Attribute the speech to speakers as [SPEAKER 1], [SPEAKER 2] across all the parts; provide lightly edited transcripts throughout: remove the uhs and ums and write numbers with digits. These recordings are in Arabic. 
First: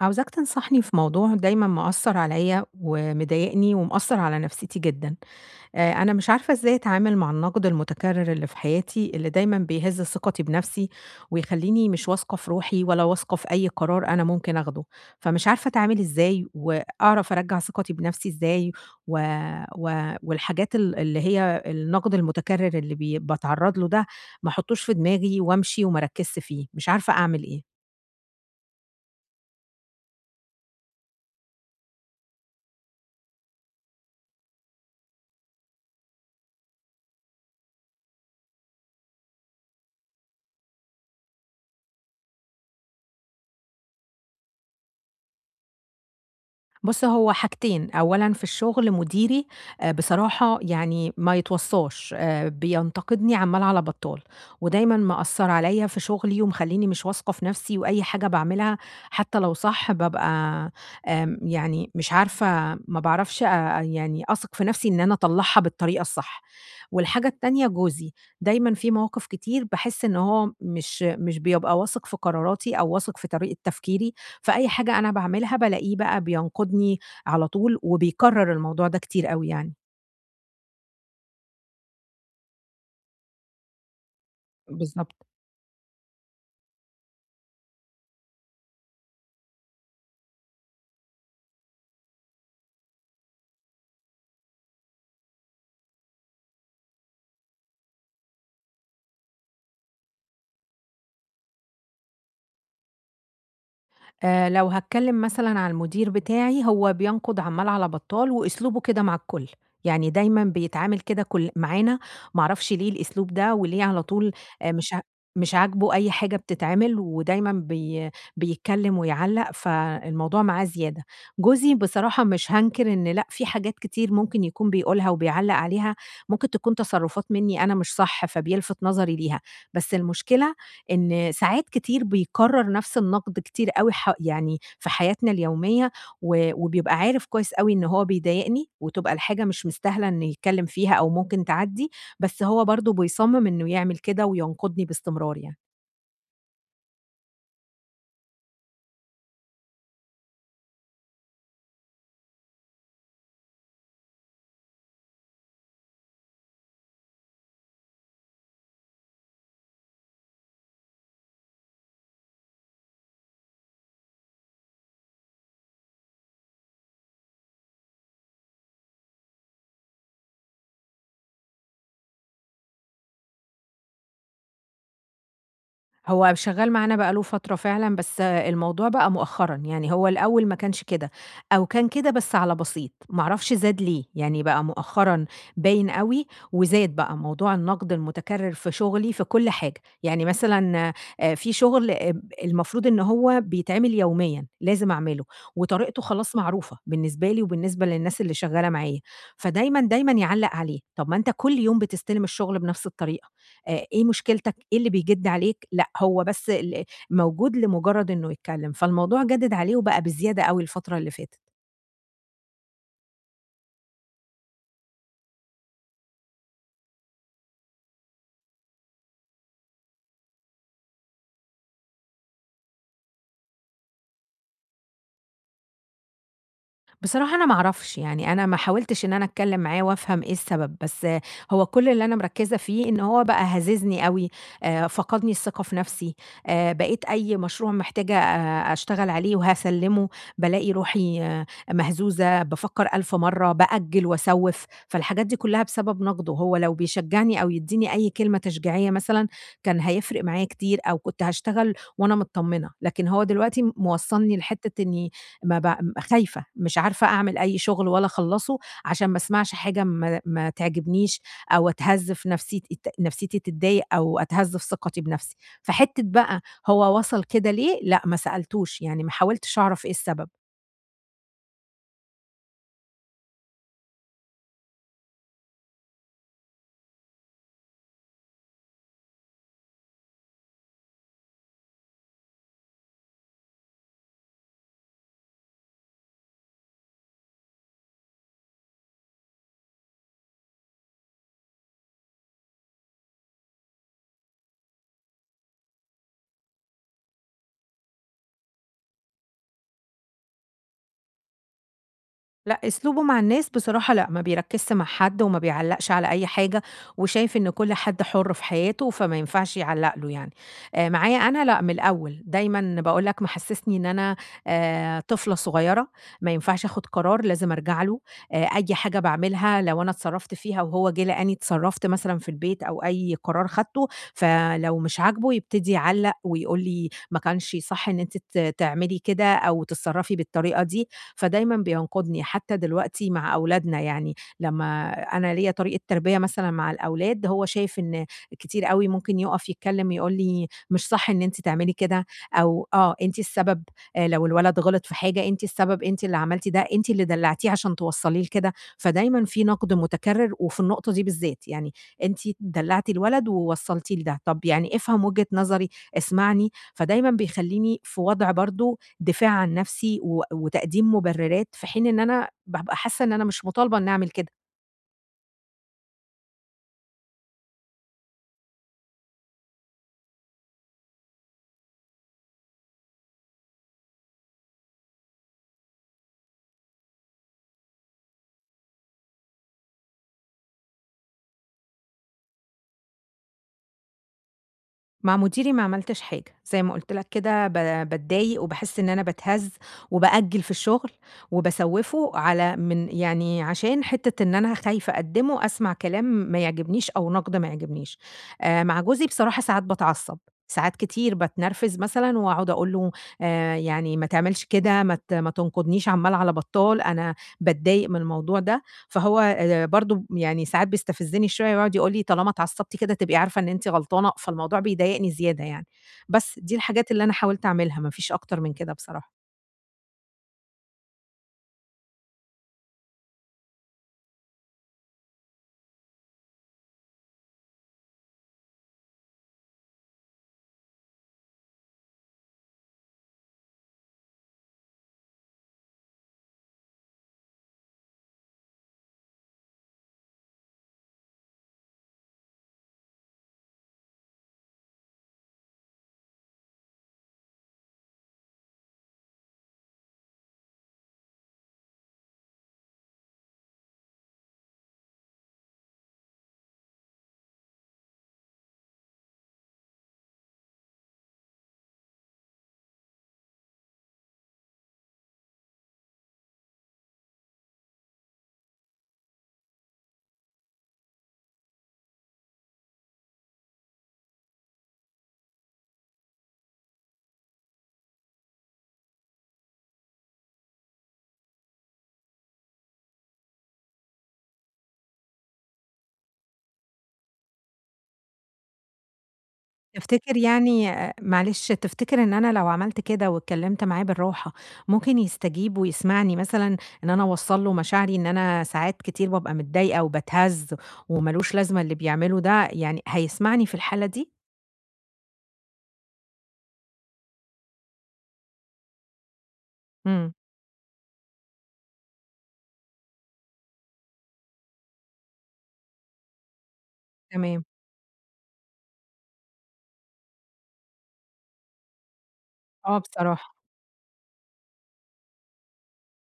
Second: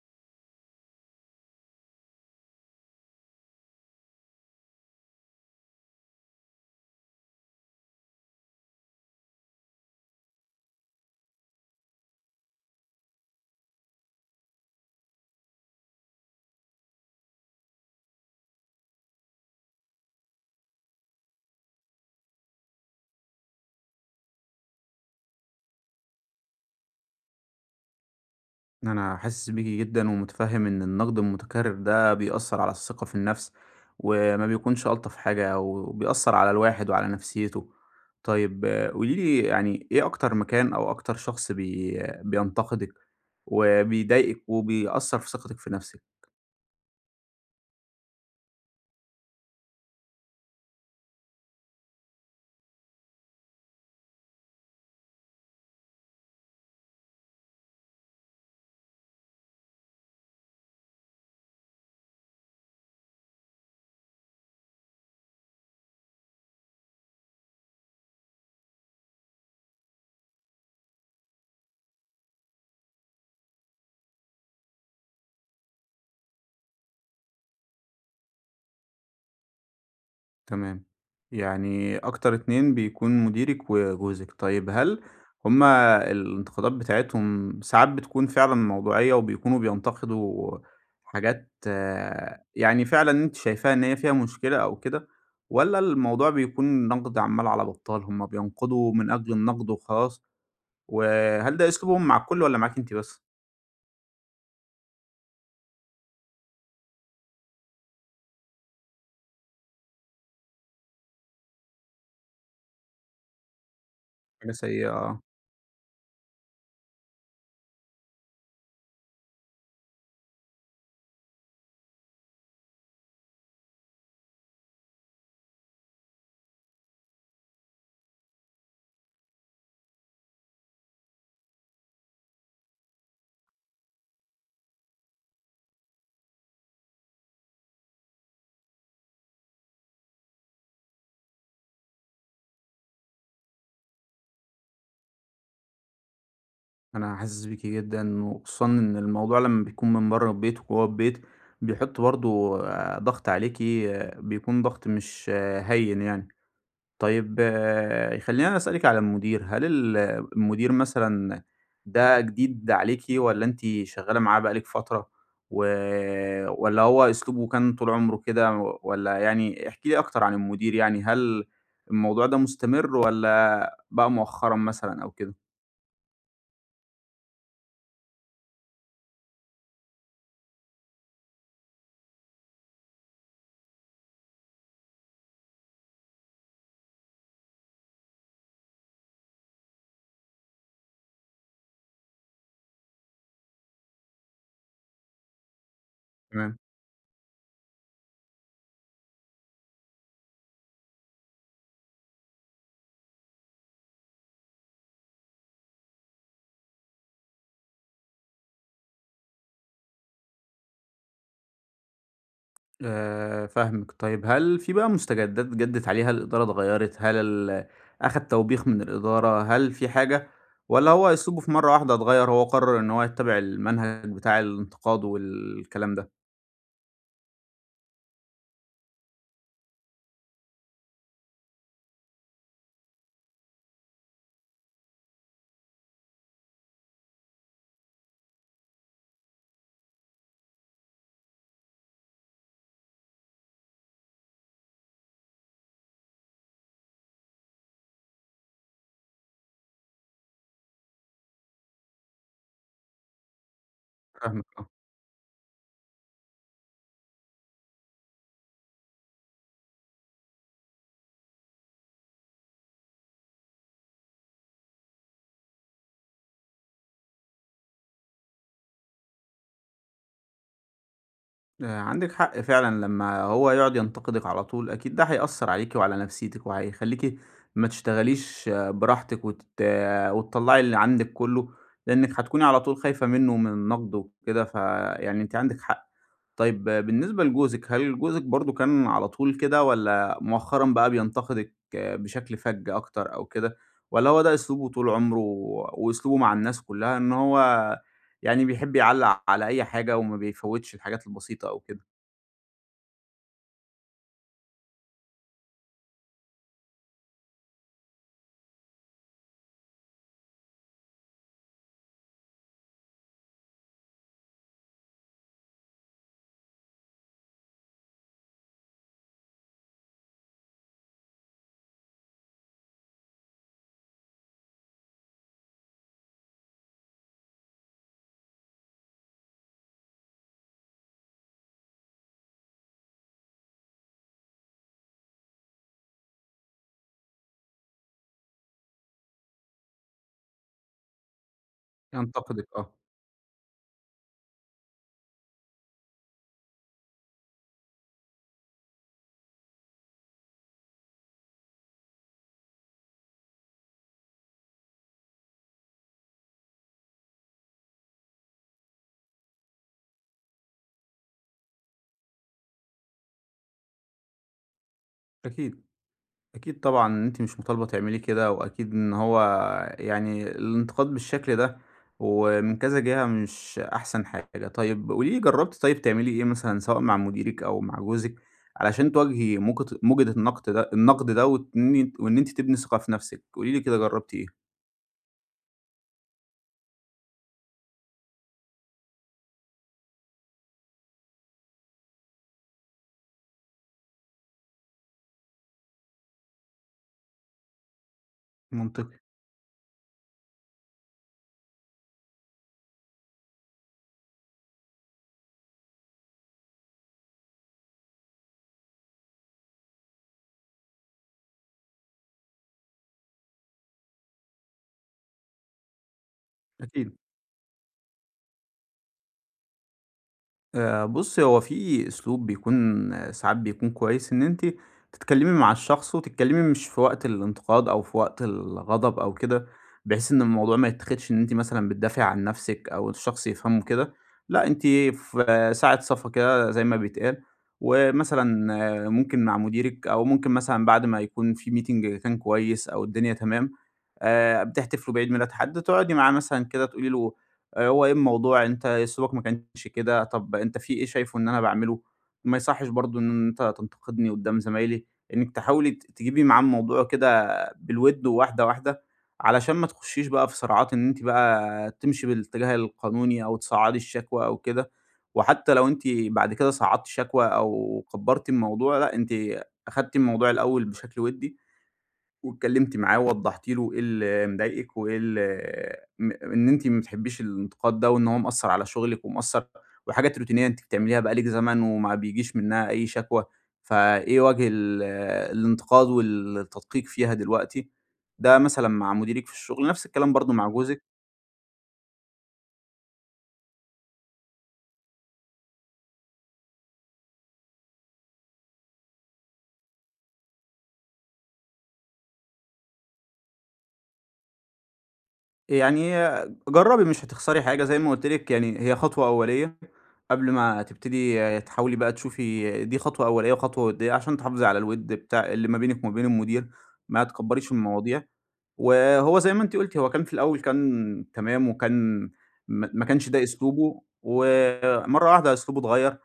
[SPEAKER 1] عاوزاك تنصحني في موضوع دايمًا مأثّر عليّا ومضايقني ومأثّر على نفسيتي جدًا. أنا مش عارفة إزاي أتعامل مع النقد المتكرر اللي في حياتي، اللي دايمًا بيهز ثقتي بنفسي ويخلّيني مش واثقة في روحي ولا واثقة في أي قرار أنا ممكن آخده. فمش عارفة أتعامل إزاي وأعرف أرجّع ثقتي بنفسي إزاي و و والحاجات اللي هي النقد المتكرر اللي باتعرّض له ده ما أحطّوش في دماغي وأمشي وما أركّزش فيه. مش عارفة أعمل إيه.
[SPEAKER 2] أنا حاسس بيكِ جدًا ومُتفهِّم إن النقد المُتكرر ده بيأثّر على الثقة في النفس، وما بيكونش ألطف حاجة وبيأثّر على الواحد وعلى نفسيته. طيب قولي لي يعني إيه أكتر مكان أو أكتر شخص بينتقدِك وبيضايقِك وبيأثّر في ثقتِك في نفسِك؟
[SPEAKER 1] بُص، هو حاجتين، أولًا في الشغل مديري بصراحة يعني ما يتوصّاش، بينتقدني عَمّال على بطّال، ودايمًا مأثّر عليّا في شغلي ومخلّيني مش واثقة في نَفْسي وأي حاجة باعملها حتّى لو صح بابقى يعني مش عارفة ما باعرفش يعني أثق في نَفْسي إن أنا أطلّعها بالطريقة الصح. والحاجة التانية جوزي، دايمًا في مواقف كتير باحس إن هو مش بيبقى واثق في قراراتي أو واثق في طريقة تفكيري، فأي حاجة أنا باعملها بالاقيه بقى بينقدني على طول، وبيكرر الموضوع ده كتير أوي يعني.
[SPEAKER 2] تمام. يعني أكتر 2 بيكون مديرِك وجوزِك. طيب هل
[SPEAKER 1] بالضبط.
[SPEAKER 2] هم الانتقادات بتاعتهم ساعات بتكون فعلًا موضوعية وبيكونوا بينتقدوا حاجات آه، يعني فعلًا أنتِ شايفاها إن هي فيها مشكلة أو كده، والّا الموضوع بيكون نقد عمّال على بطّال، هم بينقدوا من أجل النقد وخلاص؟ وهل ده أسلوبهم مع الكل والّا معاكِ أنتِ بس؟
[SPEAKER 1] لو هاتكلم مثلًا على المدير بتاعي، هو بينقد عمّال على بطّال وأسلوبه كده مع الكل، يعني دايمًا بيتعامل كده كل معانا، ما أعرفش ليه الأسلوب ده وليه على طول
[SPEAKER 2] حاجة
[SPEAKER 1] آآ
[SPEAKER 2] سيئة
[SPEAKER 1] مش ع
[SPEAKER 2] آه.
[SPEAKER 1] مش عاجبه أي حاجة بتتعمل ودايمًا بيتكلم ويعلّق، فالموضوع معاه زيادة. جوزي بصراحة مش هانكر، إن لأ، في حاجات كتير ممكن يكون بيقولها وبيعلّق عليها، ممكن تكون تصرفات منّي أنا مش صح، فبيلفت نظري ليها، بس المشكلة إن ساعات كتير بيكرر نفس النقد كتير أوي يعني في حياتنا اليومية، و وبيبقى عارف كويس أوي إن هو بيضايقني، وتبقى الحاجة مش مستاهلة إنه يتكلم فيها أو ممكن تعدّي، بس هو برضه بيصمم إنه يعمل كده وينقدني باستمرار يعني.
[SPEAKER 2] أنا حاسس بيكِ جدًا، وخصوصًا إن الموضوع لمّا بيكون من برّه البيت وجوّه البيت، بيحُط برضه ضغط عليكِ، بيكون ضغط مش آه، هين يعني. طيب خلّيني أسألِك على المدير، هل المدير مثلًا ده جديد عليكِ والّا أنتِ شغّالة معاه بقى لِك فترة، و والّا هو أسلوبه كان طول عمره كده والّا يعني احكي لي أكتر عن المدير يعني، هل الموضوع ده مستمر والّا بقى مؤخرًا مثلًا أو كده؟
[SPEAKER 1] هو شغال معانا بقى له فترة فعلًا، بس الموضوع بقى مؤخرًا، يعني هو الأول ما كانش كده، أو كان كده بس على بسيط، ما أعرفش زاد ليه، يعني بقى مؤخرًا باين أوي وزاد بقى موضوع النقد المتكرر في شغلي في كل حاجة، يعني مثلًا في شغل آب المفروض إن هو بيتعمل يوميًا، لازم أعمله، وطريقته خلاص معروفة بالنسبة لي وبالنسبة للناس اللي شغالة معايا، فدايمًا يعلّق عليه، طب ما أنت كل يوم بتستلم الشغل بنفس الطريقة. إيه مشكلتك، إيه اللي بيجِد عليك، لأ هو بس موجود لمجرد إنه يتكلّم، فالموضوع جَدِد عليه وبقى بزيادة أوي الفترة اللي فاتت.
[SPEAKER 2] فاهمِك، طيب هل في بقى مستجدات جدِّت عليها، الإدارة اتغيّرت، هل أخَد توبيخ من الإدارة، هل في حاجة والّا هو أسلوبه في مرّة واحدة اتغيّر، هو قرّر إن هو يتّبع المنهج بتاع الانتقاد والكلام ده؟
[SPEAKER 1] بصراحة أنا ما أعرفش، يعني أنا ما حاولتش إن أنا أتكلّم معاه وأفهم إيه السبب، بس هو كل اللي أنا مركّزة فيه إن هو بقى هاززني أوي، فقدني الثقة في نَفْسي، بقيت أي مشروع محتاجة أشتغل عليه وهاسلِّمه، بالاقي روحي آه، مهزوزة، بافكّر ألف مرّة، بأجّل وأسوّف، فالحاجات دي كُلّها بسبب نَقْده، هو لو بيشجّعني أو يدّيني أي كلمة تشجيعية مثلًا كان هيفرق معايا كتير أو كنت هاشتغل وأنا متطمّنة، لكن هو دلوقتي موصّلني
[SPEAKER 2] فاهمِك آه.
[SPEAKER 1] لحتّة إني ما ب خايفة، مش عارفة أعمل أي شغل ولا أخلّصه عشان ما اسمعش حاجة ما تعجبنيش أو أتهز في نفسيتي تتضايق أو أتهز في ثقتي بنفسي. فحتّة بقى هو وصل كده ليه؟ لأ، ما سألتوش، يعني ما حاولتش أعرف إيه السبب.
[SPEAKER 2] عندِك حق فعلًا لمّا هو يقعد ينتقدِك على طول، أكيد ده هيأثّر عليكِ وعلى نفسيتِك وهيخلّيكِ ما تشتغليش آه، براحتِك وتت آه، وتطلّعي اللي عندِك كُلّه، لإنِّك هتكوني على طول خايفة منّه ومن النقد وكده، فيعني أنتِ عندِك حق. طيب آه، بالنسبة لجوزِك، هل جوزِك برضه كان على طول كده والّا مؤخرًا بقى بينتقدِك آه، بشكل فَج أكتر أو كده، والّا هو ده أسلوبه طول عمره وأسلوبه مع الناس كلّها إن هو يعني بيحب يعلّق على أي حاجة وما بيفوّتش الحاجات البسيطة أو كده؟
[SPEAKER 1] لأ، أسلوبه مع الناس بصراحة لأ، ما بيركّزش مع حد وما بيعلّقش على أي حاجة، وشايف إن كل حد حُر في حياته، فما ينفعش يعلّق له يعني. معايا أنا لأ، من الأول، دايمًا باقول لك محسّسني إن أنا طفلة صغيرة، ما ينفعش آخُد قرار، لازم أرجع له. أي حاجة باعملها لو أنا اتصرّفت فيها وهو جِه لقاني اتصرّفت مثلًا في البيت أو أي قرار خدته، فلو مش عاجبه يبتدي يعلّق ويقول لي ما كانش صح إن أنتِ تعملي كده أو تتصرّفي بالطريقة دي، فدايمًا بينقذني، حتى دلوقتي مع أولادنا يعني، لمّا أنا ليّا طريقة تربية مثلًا مع الأولاد، هو شايف إن كتير أوي ممكن يُقف يتكلّم يقول لي: "مش صح إن أنتِ تعملي كده."
[SPEAKER 2] ينتقدِك
[SPEAKER 1] أو
[SPEAKER 2] آه،
[SPEAKER 1] آه، "أنتِ السبب." لو الولد غلط في حاجة، "أنتِ السبب، أنتِ اللي عملتِ ده، أنتِ اللي دلّعتيه عشان توصّليه لكده." فدايمًا في نقد متكرر وفي النقطة دي بالذات، يعني أنتِ دلّعتِ الولد ووصّلتيه لده، طب يعني افهم وجهة نظري، اسمعني، فدايمًا بيخلّيني في وضع برضه دفاع عن نفسي و وتقديم مبررات، في حين إن أنا بابقى حاسة إن أنا مش مطالبة إني أعمل كده.
[SPEAKER 2] أكيد. أكيد طبعًا إن أنتِ مش مطالبة تعملي كده، وأكيد إن هو يعني الانتقاد بالشكل ده ومن كذا جهة مش أحسن حاجة. طيب قولي لي جرّبتِ طيب تعملي إيه مثلًا سواء مع مديرِك أو مع جوزِك علشان تواجهي موجة النقد ده وإن أنتِ تبني ثقة في نفسِك؟ قولي لي كده جرّبتِ إيه؟
[SPEAKER 1] مع مديري ما عملتش حاجة، زي ما قُلت لك كده باتضايق وباحس إن أنا باتهز وبأجّل في الشغل وباسوّفه على من يعني عشان حتّة إن أنا خايفة أقدّمه، أسمع كلام ما يعجبنيش أو نقد ما يعجبنيش. مع
[SPEAKER 2] منطقي.
[SPEAKER 1] جوزي بصراحة ساعات باتعصّب، ساعات كتير باتنرفز مثلًا وأقعد أقول له يعني ما تعملش كده، ما تنقدنيش عَمّال على بطّال، أنا باتضايق من الموضوع ده، فهو برضه يعني ساعات بيستفزني شوية ويقعد يقول لي: "طالما اتعصبتِ كده تبقي عارفة إن أنتِ غلطانة." فالموضوع بيضايقني زيادة يعني. بس دي الحاجات
[SPEAKER 2] أكيد.
[SPEAKER 1] اللي أنا حاولت أعملها، ما فيش أكتر من كده بصراحة.
[SPEAKER 2] بُصّي، هو في أسلوب بيكون آه، ساعات بيكون كويس إن أنتِ تتكلّمي مع الشخص وتتكلّمي مش في وقت الانتقاد أو في وقت الغضب أو كده، بحيث إن الموضوع ما يتاخدش إن أنتِ مثلًا بتدافعي عن نَفْسِك أو الشخص يفهمه كده، لأ أنتِ في آه، ساعة صفا كده زي ما بيتقال، ومثلًا آه، ممكن مع مديرِك أو ممكن مثلًا بعد ما يكون في meeting كان كويس أو الدنيا تمام، بتحتفلوا بعيد ميلاد حد، تقعدي معاه مثلًا كده تقولي له هو إيه الموضوع، أنت أسلوبك ما كانش كده، طب أنت في إيه شايفه إن أنا باعمله؟ ما يصحّش برضه إن أنت تنتقدني قدّام زمايلي، إنِّك تحاولي تجيبي معاه الموضوع كده بالوِد وواحدة واحدة، علشان ما تخشّيش بقى في صراعات إن أنتِ بقى تمشي بالاتجاه القانوني أو تصعّدي الشكوى أو كده، وحتى لو أنتِ بعد كده صعّدتِ شكوى أو كبّرتِ الموضوع لأ، أنتِ أخدتِ الموضوع الأول بشكل وِدّي واتكلمتِ معاه ووضّحتِ له إيه اللي مضايقِك وإيه ال م إن أنتِ ما بتحبيش الانتقاد ده وإن هو مأثّر على شغلِك وحاجات روتينية أنتِ بتعمليها بقى لِك زمن وما بيجيش منها أي شكوى، فإيه وجه الانتقاد والتدقيق فيها دلوقتي؟ ده مثلًا مع مديرِك في الشغل، نفس الكلام
[SPEAKER 1] تفتكر
[SPEAKER 2] برضه مع
[SPEAKER 1] يعني
[SPEAKER 2] جوزِك.
[SPEAKER 1] معلش، تفتكر إن أنا لو عملت كده واتكلمت معاه بالراحة، ممكن يستجيب ويسمعني مثلًا، إن أنا أوصّل له مشاعري إن أنا ساعات كتير بابقى متضايقة وباتهز وما لوش لازمة اللي بيعمله ده، يعني هيسمعني في الحالة دي؟
[SPEAKER 2] يعني جرّبي مش هتخسري حاجة، زي ما قُلت لِك يعني هي خطوة أولية
[SPEAKER 1] إمم،
[SPEAKER 2] قبل ما تبتدي تحاولي بقى تشوفي دي خطوة أولية وخطوة ودية عشان تحافظي على الوِد بتاع اللي ما بينِك وما بين المدير، ما
[SPEAKER 1] تمام.
[SPEAKER 2] تكبّريش المواضيع. وهو زي ما أنتِ قُلتِ، هو كان في الأول كان تمام وكان ما
[SPEAKER 1] آه
[SPEAKER 2] ما كانش ده
[SPEAKER 1] بصراحة،
[SPEAKER 2] أسلوبه، ومرّة واحدة أسلوبه اتغيّر،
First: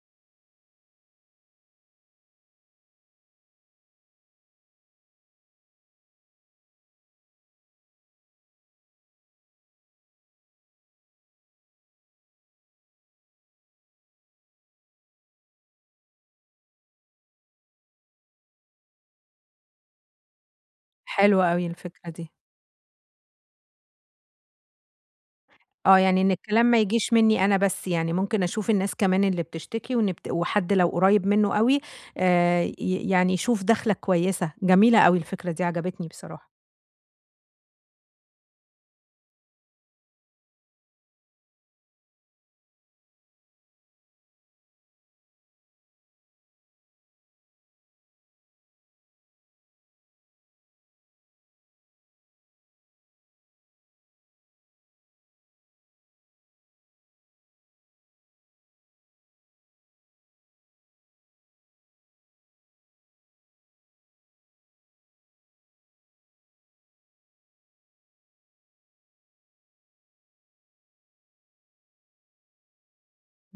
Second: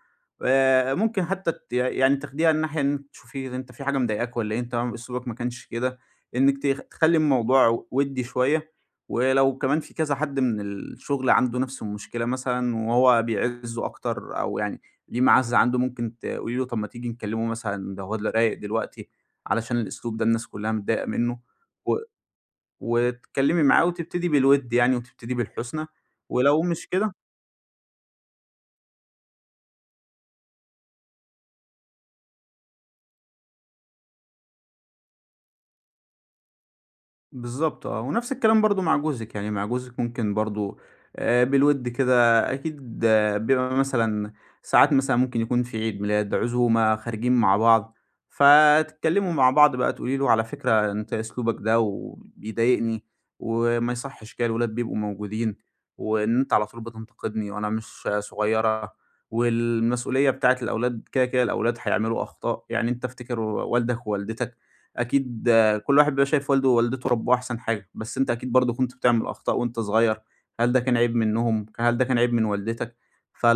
[SPEAKER 2] ممكن حتى يعني تاخديها الناحية إنِّك تشوفي أنت في حاجة مضايقاك والّا إيه، أنت أسلوبك ما كانش كده، إنِّك تخلّي الموضوع وِدّي شوية، ولو كمان في كذا حد من الشغل عنده نفس المشكلة مثلًا وهو بيعِزّه أكتر أو يعني ليه معزّة عنده، ممكن تقولي له طَب ما تيجي نكلّمه مثلًا ده هو رايق دلوقتي علشان الأسلوب ده الناس كلّها متضايقة منّه
[SPEAKER 1] حلوة أوي
[SPEAKER 2] و
[SPEAKER 1] الفكرة دي.
[SPEAKER 2] وتتكلمي معاه وتبتدي بالوِد يعني وتبتدي بالحُسنى،
[SPEAKER 1] آه، يعني إن
[SPEAKER 2] ولو
[SPEAKER 1] الكلام ما
[SPEAKER 2] مش كده
[SPEAKER 1] يجيش منّي أنا بس يعني، ممكن أشوف الناس كمان اللي بتشتكي وإن بت وحد لو قريّب منّه أوي، ي يعني يشوف دخلة كويسة، جميلة أوي الفكرة دي عجبتني بصراحة.
[SPEAKER 2] بالضبط آه، ونفس الكلام برضه مع جوزِك، يعني مع جوزِك ممكن برضه بالوِد كده أكيد آه، بيبقى مثلًا ساعات مثلًا ممكن يكون في عيد ميلاد، عزومة، خارجين مع بعض، فتتكلموا مع بعض بقى تقولي له على فكرة أنت أسلوبك ده وبيضايقني، وما يصحّش كده الولاد بيبقوا موجودين، وإن أنت على طول بتنتقدني وأنا مش صغيرة، والمسؤولية بتاعة الأولاد كده، كده الأولاد هيعملوا أخطاء، يعني أنت افتكر والدك ووالدتك أكيد فكل واحد بيبقى شايف والده ووالدته ربوه أحسن حاجة، بس أنت أكيد برضه كنت بتعمل أخطاء وأنت صغير، هل ده كان عيب منهم، هل ده كان عيب من والدتك؟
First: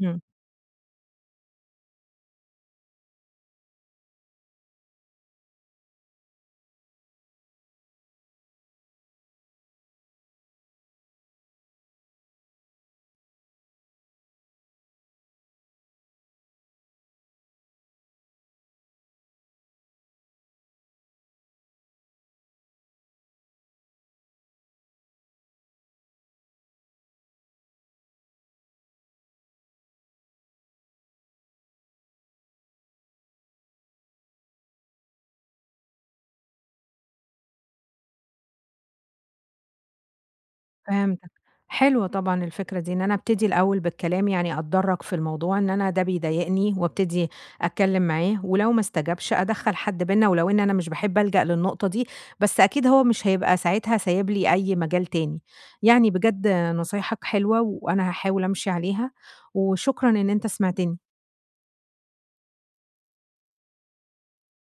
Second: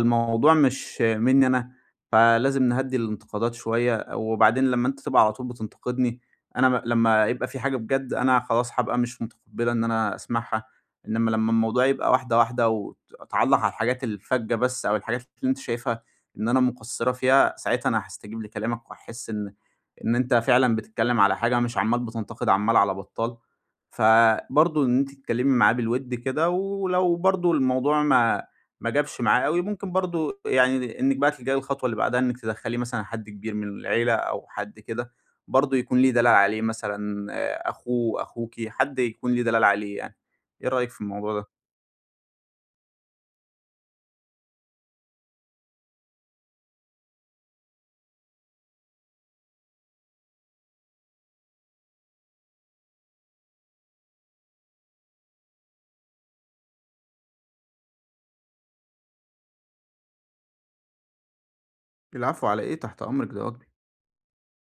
[SPEAKER 1] إمم.
[SPEAKER 2] مش منّي أنا، فلازم نهدّي الانتقادات شوية، وبعدين لمّا أنت تبقى على طول بتنتقدني، أنا م لمّا يبقى في حاجة بجد أنا خلاص هابقى مش متقبّلة إن أنا أسمعها، إنّما لمّا الموضوع يبقى واحدة واحدة، تعلّق على الحاجات الفَجّة بس أو الحاجات اللي أنت شايفها إن أنا مقصّرة فيها، ساعتها أنا هاستجيب لكلامك وهاحس إن أنت فعلًا بتتكلّم على حاجة مش عمّال بتنتقد عمّال على بطّال، فبرضه إن أنتِ تتكلّمي معاه بالوِد كده، ولو برضه الموضوع ما جابش معاه أوي، ممكن برضه يعني إنِّك بقى تلجئي للخطوة اللي بعدها إنِّك تدخّليه مثلًا حد كبير من العيلة أو حد كده برضه يكون ليه دلال عليه مثلًا أخوه، أخوكِ، حد يكون ليه دلال عليه يعني. إيه رأيِك في
[SPEAKER 1] فهمتك.
[SPEAKER 2] الموضوع ده؟
[SPEAKER 1] حلوة طبعًا الفكرة دي، إن أنا أبتدي الأول بالكلام، يعني أتدرّج في الموضوع إن أنا ده بيضايقني وأبتدي أتكلّم معاه، ولو ما استجابش أدخّل حد بيننا ولو إن أنا مش باحب ألجأ للنقطة دي، بس أكيد هو مش هيبقى ساعتها سايب لي أي مجال تاني. يعني بجد نصايحك حلوة وأنا هاحاول أمشي عليها، وشكرًا إن أنت سمعتني.
[SPEAKER 2] العفو على إيه، تحت أمرِك ده واجبي.